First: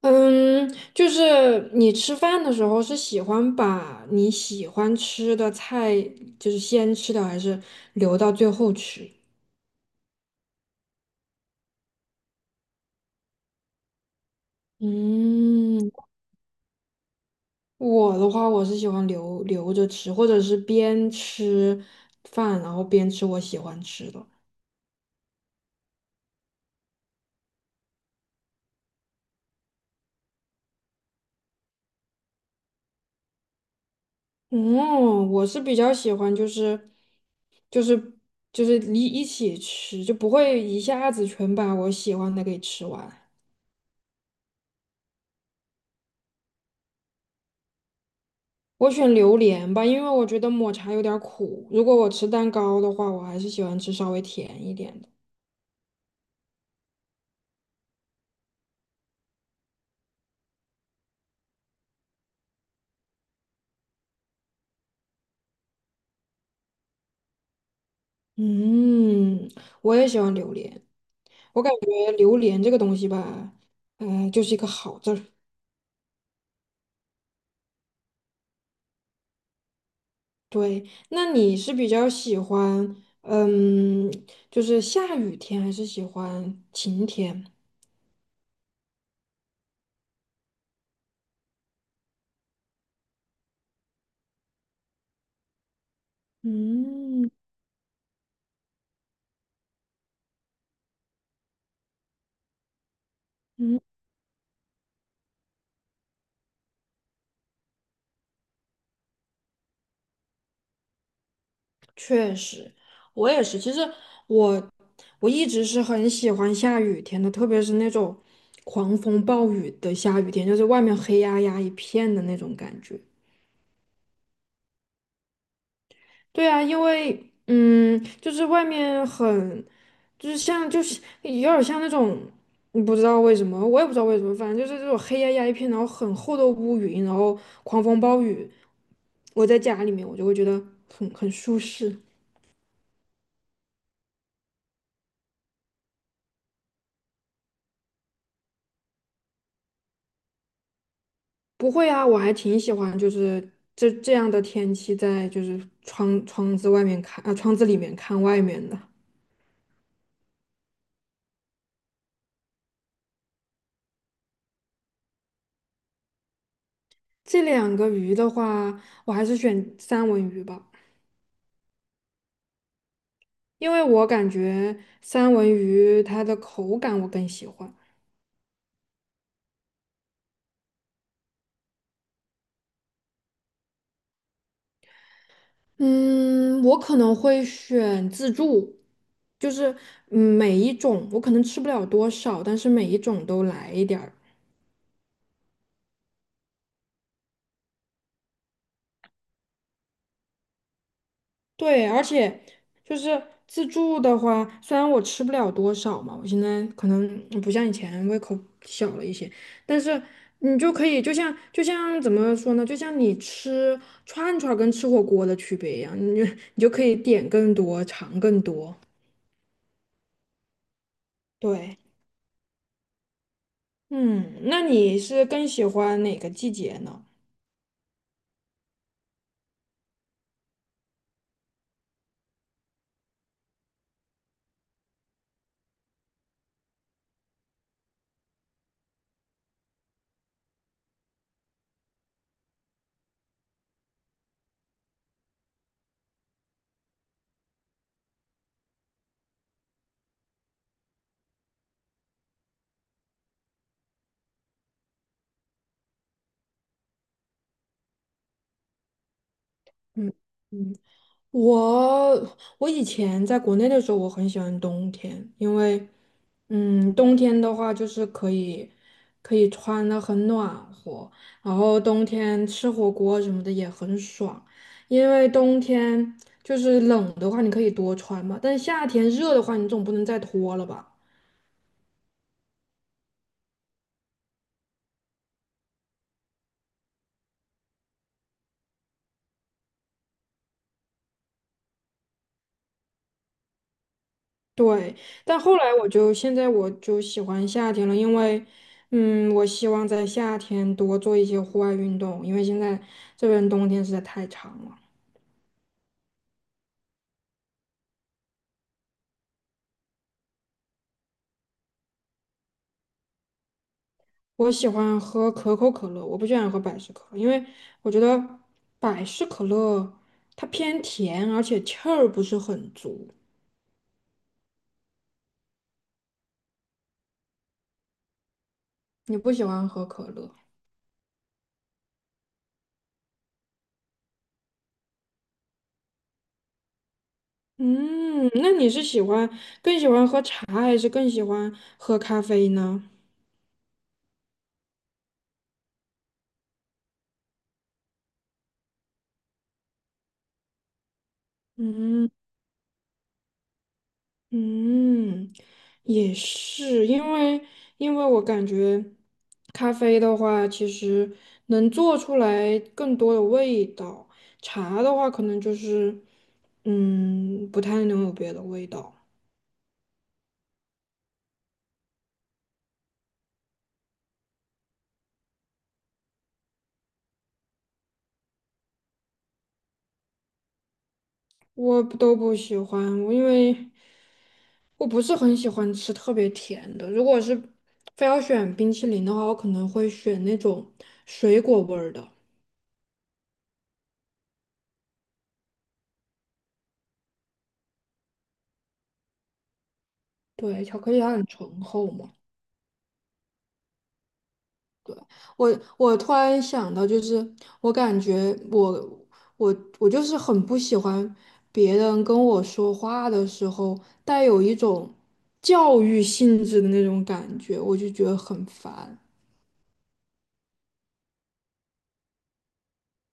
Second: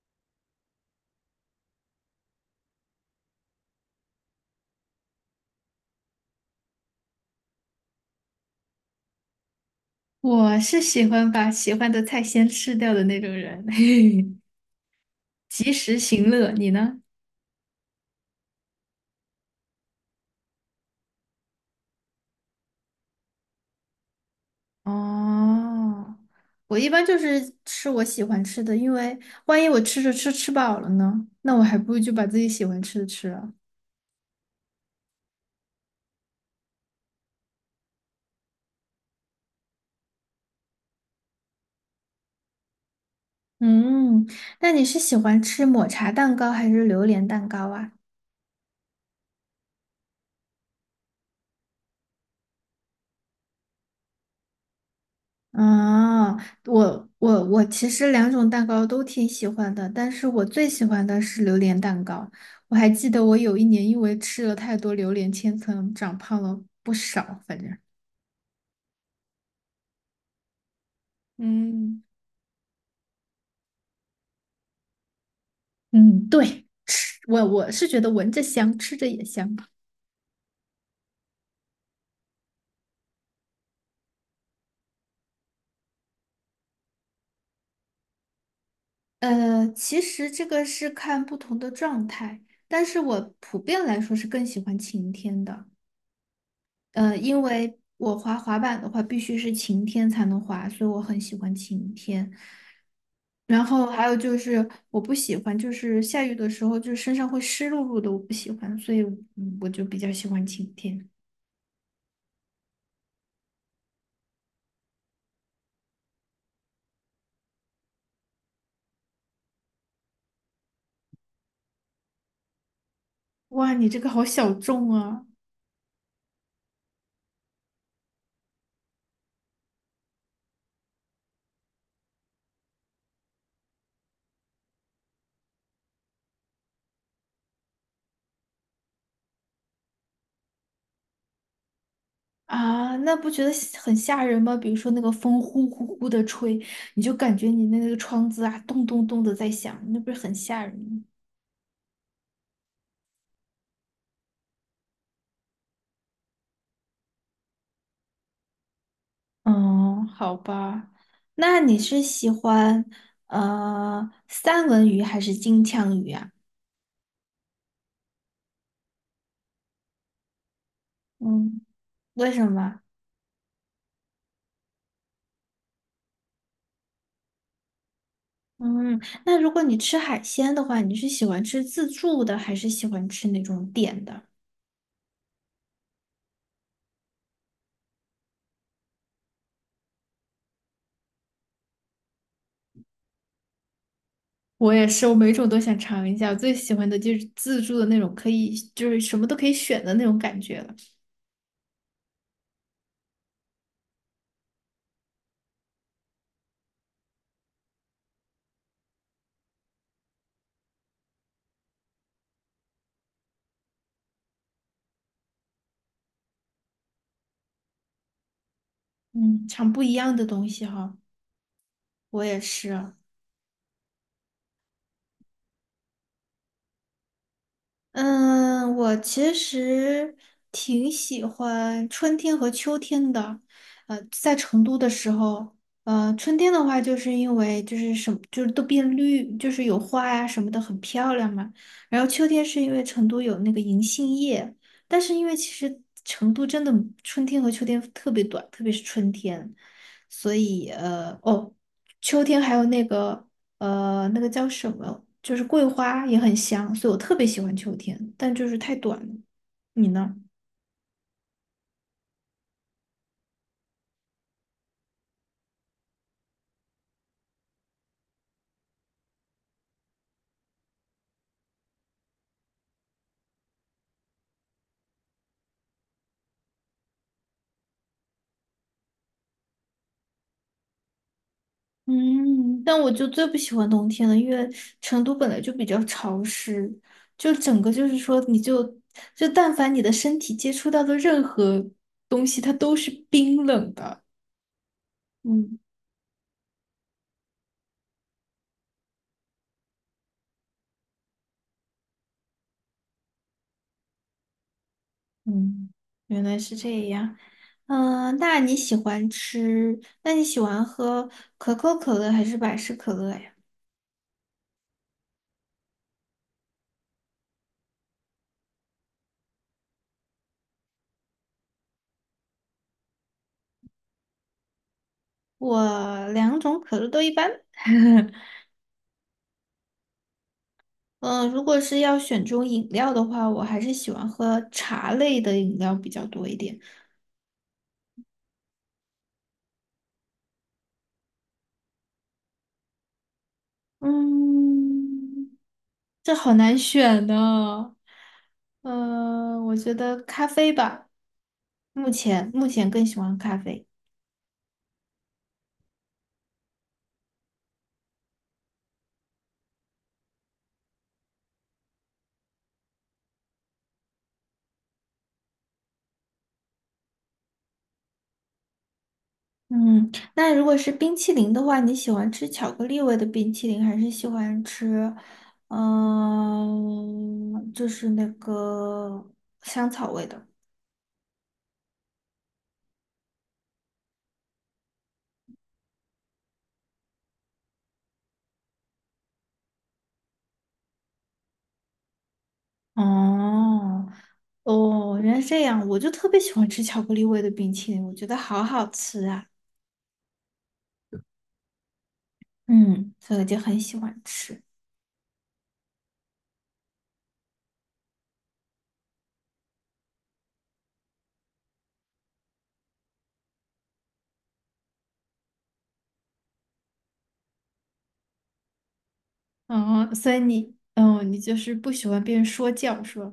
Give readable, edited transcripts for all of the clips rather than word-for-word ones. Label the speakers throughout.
Speaker 1: 嗯，就是你吃饭的时候是喜欢把你喜欢吃的菜先吃掉，还是留到最后吃？
Speaker 2: 我是喜欢把喜欢的菜先吃掉的那种人，及
Speaker 1: 嗯，
Speaker 2: 时行乐。你呢？
Speaker 1: 我的话我是喜欢留着吃，或者是边吃饭然后边吃我喜欢吃的。
Speaker 2: 哦，我一般就是吃我喜欢吃的，因为万一我吃着吃饱了呢，那我还不如就把自己喜欢吃的吃了。
Speaker 1: 嗯，我是比较喜欢就是就是一起吃，就不会一下子全把我喜欢的给吃完。
Speaker 2: 嗯，那你是喜欢吃抹茶蛋糕还是榴莲蛋糕啊？
Speaker 1: 我选榴莲吧，因为我觉得抹茶有点儿苦。如果我吃蛋糕的话，我还是喜欢吃稍微甜一点的。
Speaker 2: 啊，我其实两种蛋糕都挺喜欢的，但是我最喜欢的是榴莲蛋糕。我还记得我有一年因为吃了太多榴莲千层，长胖了不少，反正。
Speaker 1: 嗯，我也喜欢榴莲。我感
Speaker 2: 嗯，
Speaker 1: 觉榴莲这个东西吧，就是一个好字儿。
Speaker 2: 嗯，对，吃我是觉得闻着香，吃着也香。
Speaker 1: 对，那你是比较喜欢，嗯，就是下雨天，还是喜欢晴天？
Speaker 2: 其实这个是看不同的状态，但是我普遍来说是更喜欢晴天的。
Speaker 1: 嗯
Speaker 2: 因为我滑滑板的话，必须是晴天才能滑，所以我很喜欢晴天。然
Speaker 1: 嗯，
Speaker 2: 后还有就是我不喜欢，就是下雨的时候，就是身上会湿漉漉的，我不喜欢，所以嗯我就比较喜欢晴天。
Speaker 1: 确实，我也是。其实我我一直是很喜欢下雨天的，特别是那种狂风暴雨的下雨天，就是外面黑压压一片的那种感觉。
Speaker 2: 哇，你这个好小众啊！
Speaker 1: 对啊，因为嗯，就是外面很，就是像就是有点儿像那种，嗯不知道为什么，我也不知道为什么，反正就是这种黑压压一片，然后很厚的乌云，然后狂风暴雨。我在家里面，我就会觉得很舒适。
Speaker 2: 啊，那不觉得吓很吓人吗？比如说那个风呼呼呼的吹，你就感觉你那个窗子啊，咚咚咚的在响，那不是很吓人吗？
Speaker 1: 不会啊，我还挺喜欢，就是这样的天气，在就是窗子外面看，啊，窗子里面看外面的。
Speaker 2: 嗯，好吧，那你是喜欢三文鱼还是金枪鱼啊？
Speaker 1: 这两个鱼的话，我还是选三文鱼吧，
Speaker 2: 嗯，为什么？
Speaker 1: 因为我感觉三文鱼它的口感我更喜欢。
Speaker 2: 嗯，那如果你吃海鲜的话，你是喜欢吃自助的，还是喜欢吃那种点的？
Speaker 1: 嗯，我可能会选自助，就是嗯每一种我可能吃不了多少，但是每一种都来一点儿。
Speaker 2: 我也是，我每种都想尝一下。我最喜欢的就是自助的那种，可以就是什么都可以选的那种感觉了。
Speaker 1: 对，而且就是自助的话，虽然我吃不了多少嘛，我现在可能不像以前胃口小了一些，但是你就可以，就像怎么说呢，就像你吃串串儿跟吃火锅的区别一样，你就可以点更多，尝更多。
Speaker 2: 嗯，尝不一样的东西哈。
Speaker 1: 对，
Speaker 2: 我也是。
Speaker 1: 嗯，那你是更喜欢哪个季节呢？
Speaker 2: 嗯，我其实挺喜欢春天和秋天的。在成都的时候，春天的话，就是因为就是什么，就是都变绿，就是有花呀、什么的，很漂亮嘛。然后秋天是因为成都有那个银杏叶，但是因为其实成都真的春天和秋天特别短，特别是春天，所以哦。秋天还有那个那个叫什么，就是桂花也很香，所以我特别喜欢秋天，但就是太短了。你
Speaker 1: 嗯
Speaker 2: 呢？
Speaker 1: 嗯。我以前在国内的时候，我很喜欢冬天，因为，嗯，冬天的话就是可以穿的很暖和，然后冬天吃火锅什么的也很爽，因为冬天就是冷的话，你可以多穿嘛，但夏天热的话，你总不能再脱了吧。
Speaker 2: 嗯，但我就最不喜欢冬天了，因为成都本来就比较潮湿，就整个就是说，就但凡你的身体接触到的任何东西，它都是冰冷的。
Speaker 1: 对，但后
Speaker 2: 嗯
Speaker 1: 来现在我就喜欢夏天了，因为，嗯，我希望在夏天多做一些户外运动，因为现在这边冬天实在太长了。
Speaker 2: 嗯，原来是这样。嗯、那你喜欢喝可口可乐还是百事可乐呀？
Speaker 1: 我喜欢喝可口可乐，我不喜欢喝百事可乐，因为我觉得百事可乐它偏甜，而且气儿不是很足。
Speaker 2: 我两种可乐都一般。
Speaker 1: 你不喜欢喝可乐？
Speaker 2: 嗯，如果是要选中饮料的话，我还是喜欢喝茶类的饮料比较多一点。
Speaker 1: 嗯，那你是更喜欢喝茶，还是更喜欢喝咖啡呢？
Speaker 2: 嗯，这好难选呢。嗯，我觉得咖啡吧，目
Speaker 1: 嗯。
Speaker 2: 前目前更喜欢咖啡。
Speaker 1: 嗯，也是，因为我感觉咖啡的话，其实能做出来更多的味道，茶的话可能就是，嗯，不太能有别的味道。
Speaker 2: 嗯，那如果是冰淇淋的话，你喜欢吃巧克力味的冰淇淋，还是喜欢吃，嗯、就是那个香草味的？
Speaker 1: 我都不喜欢，因为我不是很喜欢吃特别甜的，如果是非要选冰淇淋的话，我可能会选那种水果味儿的。
Speaker 2: 哦，哦，原来是这样，我就特别喜欢吃巧克力味的冰淇淋，我觉得好好吃啊。
Speaker 1: 对，巧克力它很醇厚嘛。
Speaker 2: 嗯，所以我就很喜欢吃。
Speaker 1: 对，我我突然想到，就是我感觉我我就是很不喜欢别人跟我说话的时候带有一种教育性质的那种感觉，我就觉得很烦。
Speaker 2: 哦，所以你，嗯，你就是不喜欢别人说教，是吧？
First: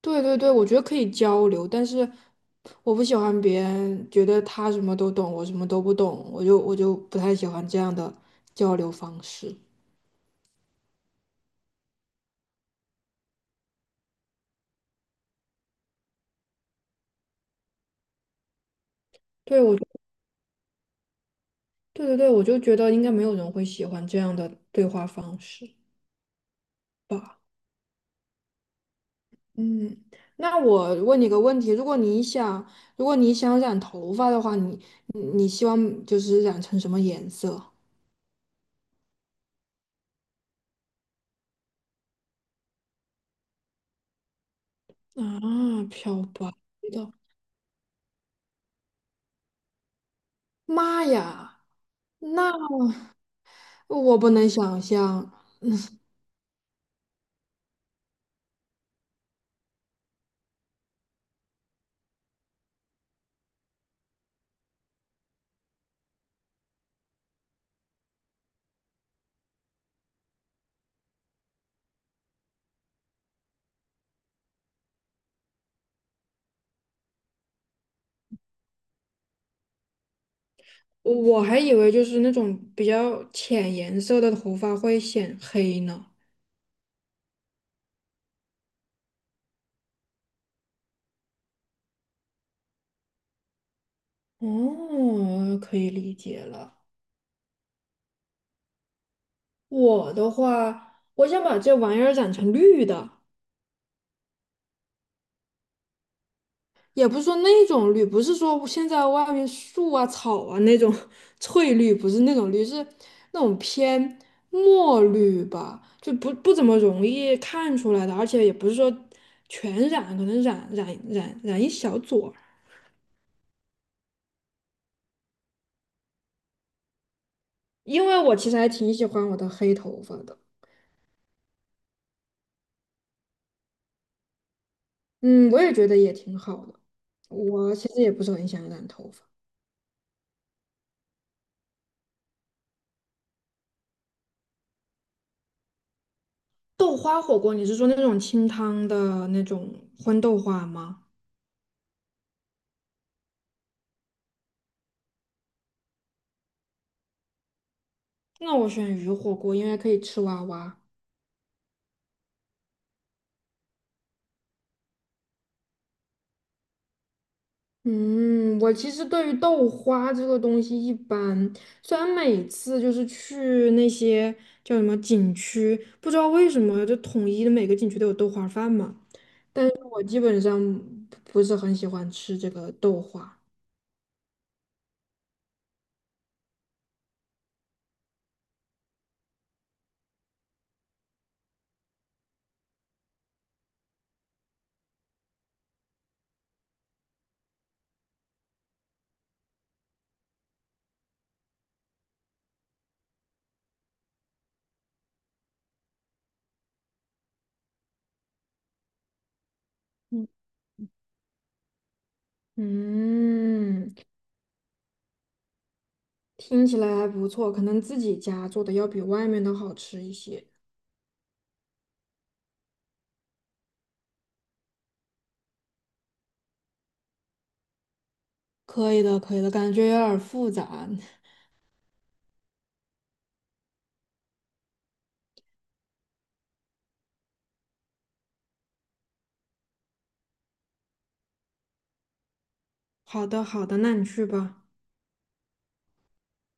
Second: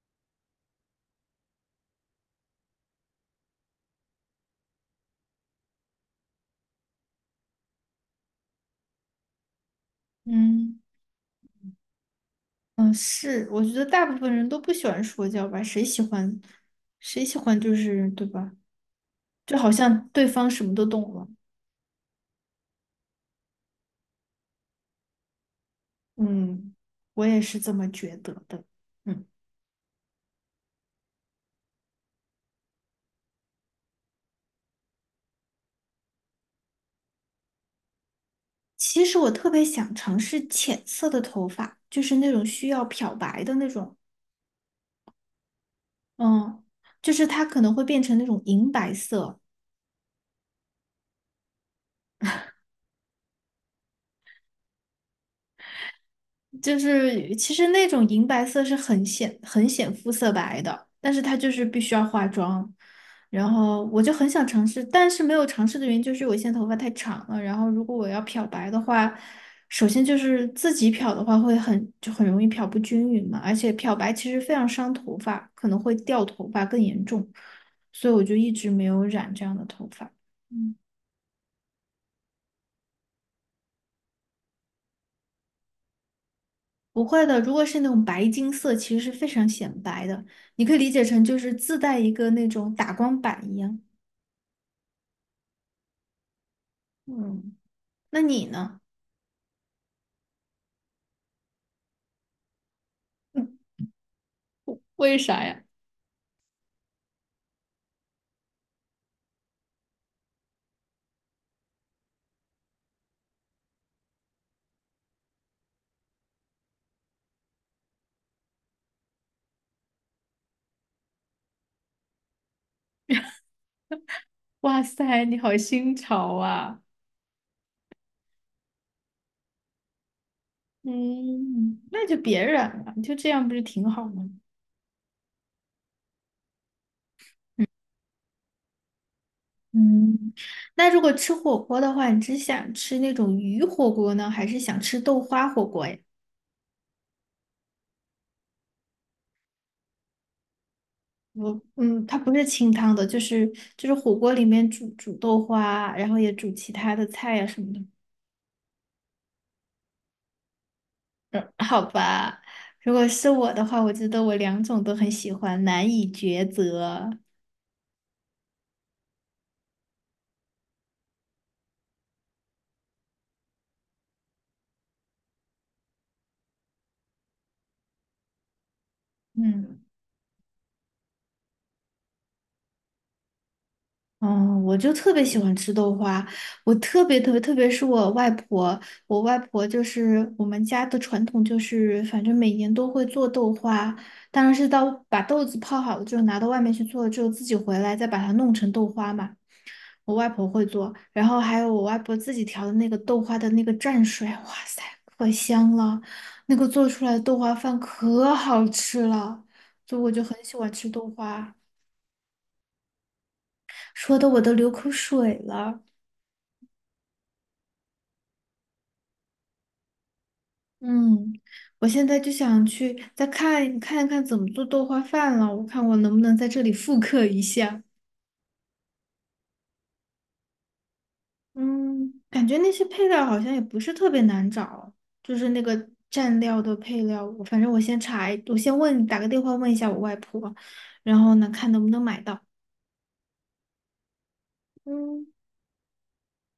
Speaker 1: 对对对，我觉得可以交流，但是我不喜欢别人觉得他什么都懂，我什么都不懂，我就不太喜欢这样的交流方式。
Speaker 2: 嗯嗯，是，我觉得大部分人都不喜欢说教吧，谁喜欢就是对吧？就
Speaker 1: 对，
Speaker 2: 好
Speaker 1: 我，
Speaker 2: 像对方什么都懂了。
Speaker 1: 对对对，我就觉得应该没有人会喜欢这样的对话方式
Speaker 2: 嗯，我
Speaker 1: 吧。
Speaker 2: 也是这么觉得的。嗯。
Speaker 1: 嗯，那我问你个问题：如果你想染头发的话，你希望就是染成什么颜色？
Speaker 2: 其实我特别想尝试浅色的头发，就是那种需要漂白的那种，
Speaker 1: 啊，漂白
Speaker 2: 嗯，就
Speaker 1: 的，
Speaker 2: 是它可能会变成那种银白色，
Speaker 1: 妈呀，那我不能想象，
Speaker 2: 就是其实那种银白色是很显肤色白的，但是它就是必须要化妆。然后我就很想尝试，但是没有尝试的原因就是我现在头发太长了。然后如果我要漂白的话，首先就是自己漂的话会很就很容易漂不均匀嘛，而且漂白其实非常伤头发，可能会掉头发更严重，所以我就一直没有染这样的头发。嗯。
Speaker 1: 我还以为就是那种比较浅颜色的头发会显黑呢。
Speaker 2: 不会的，如果是那种白金色，其实是非常显白的，你可以理解成就是自带一个那种打光板一样。
Speaker 1: 哦，可以理解了。
Speaker 2: 嗯，那你呢？
Speaker 1: 我的话，我想把这玩意儿染成绿的。
Speaker 2: 为啥呀？
Speaker 1: 也不是说那种绿，不是说现在外面树啊、草啊那种 翠绿，不是那种绿，是那种偏墨绿吧，就不怎么容易看出来的，而且也不是说全染，可能染一小撮儿，
Speaker 2: 哇塞，你好新潮啊！
Speaker 1: 因为我其实还挺喜欢我的黑头发的。
Speaker 2: 嗯，那就别染了，就这样不是挺好吗？
Speaker 1: 嗯，我也觉得也挺好的。我其实也不是很想染头发。
Speaker 2: 嗯，那如果吃火锅的话，你只想吃那种鱼火锅呢，还是想吃豆花火锅呀？
Speaker 1: 豆花火锅，你是说那种清汤的那种荤豆花吗？
Speaker 2: 我嗯，它不是清汤的，就是就是火锅里面煮豆花，然后也煮其他的菜呀、什么的。
Speaker 1: 那我选鱼火锅，因为可以吃蛙蛙。
Speaker 2: 嗯，好吧，如果是我的话，我觉得我两种都很喜欢，难以抉择。
Speaker 1: 嗯，我其实对于豆花这个东西一般，虽然每次就是去那些叫什么景区，不知道为什么就统一的每个景区都有豆花饭嘛，
Speaker 2: 嗯
Speaker 1: 我基本上不是很喜欢吃这个豆花。
Speaker 2: 哦，我就特别喜欢吃豆花，我特别特别，特别是我外婆，我外婆就是我们家的传统，就是反正每年都会做豆花，当然是到把豆子泡好了之后拿到外面去做了之后，自己回来再把它弄成豆花嘛。我外婆会做，然后还有我外婆自己调的那个豆花的那个蘸水，哇塞，可香了！那个做出来的豆花饭可好吃了，所以我就
Speaker 1: 嗯，
Speaker 2: 很喜欢吃豆花，
Speaker 1: 嗯，
Speaker 2: 说的我都流口水了。
Speaker 1: 听起来还不错，可能自己家做的要比外面的好吃一些。
Speaker 2: 嗯，我现在就想去看一看怎么做豆花饭了，我看我能不能在这里复刻一下。
Speaker 1: 可以的，可以的，感觉有点儿复杂。
Speaker 2: 嗯，感觉那些配料好像也不是特别难找，就是那个蘸料的配料，我反正我先问，打个电话问一下我外婆，然后呢，看能不能买到。
Speaker 1: 好的，好的，那你去吧。
Speaker 2: 嗯。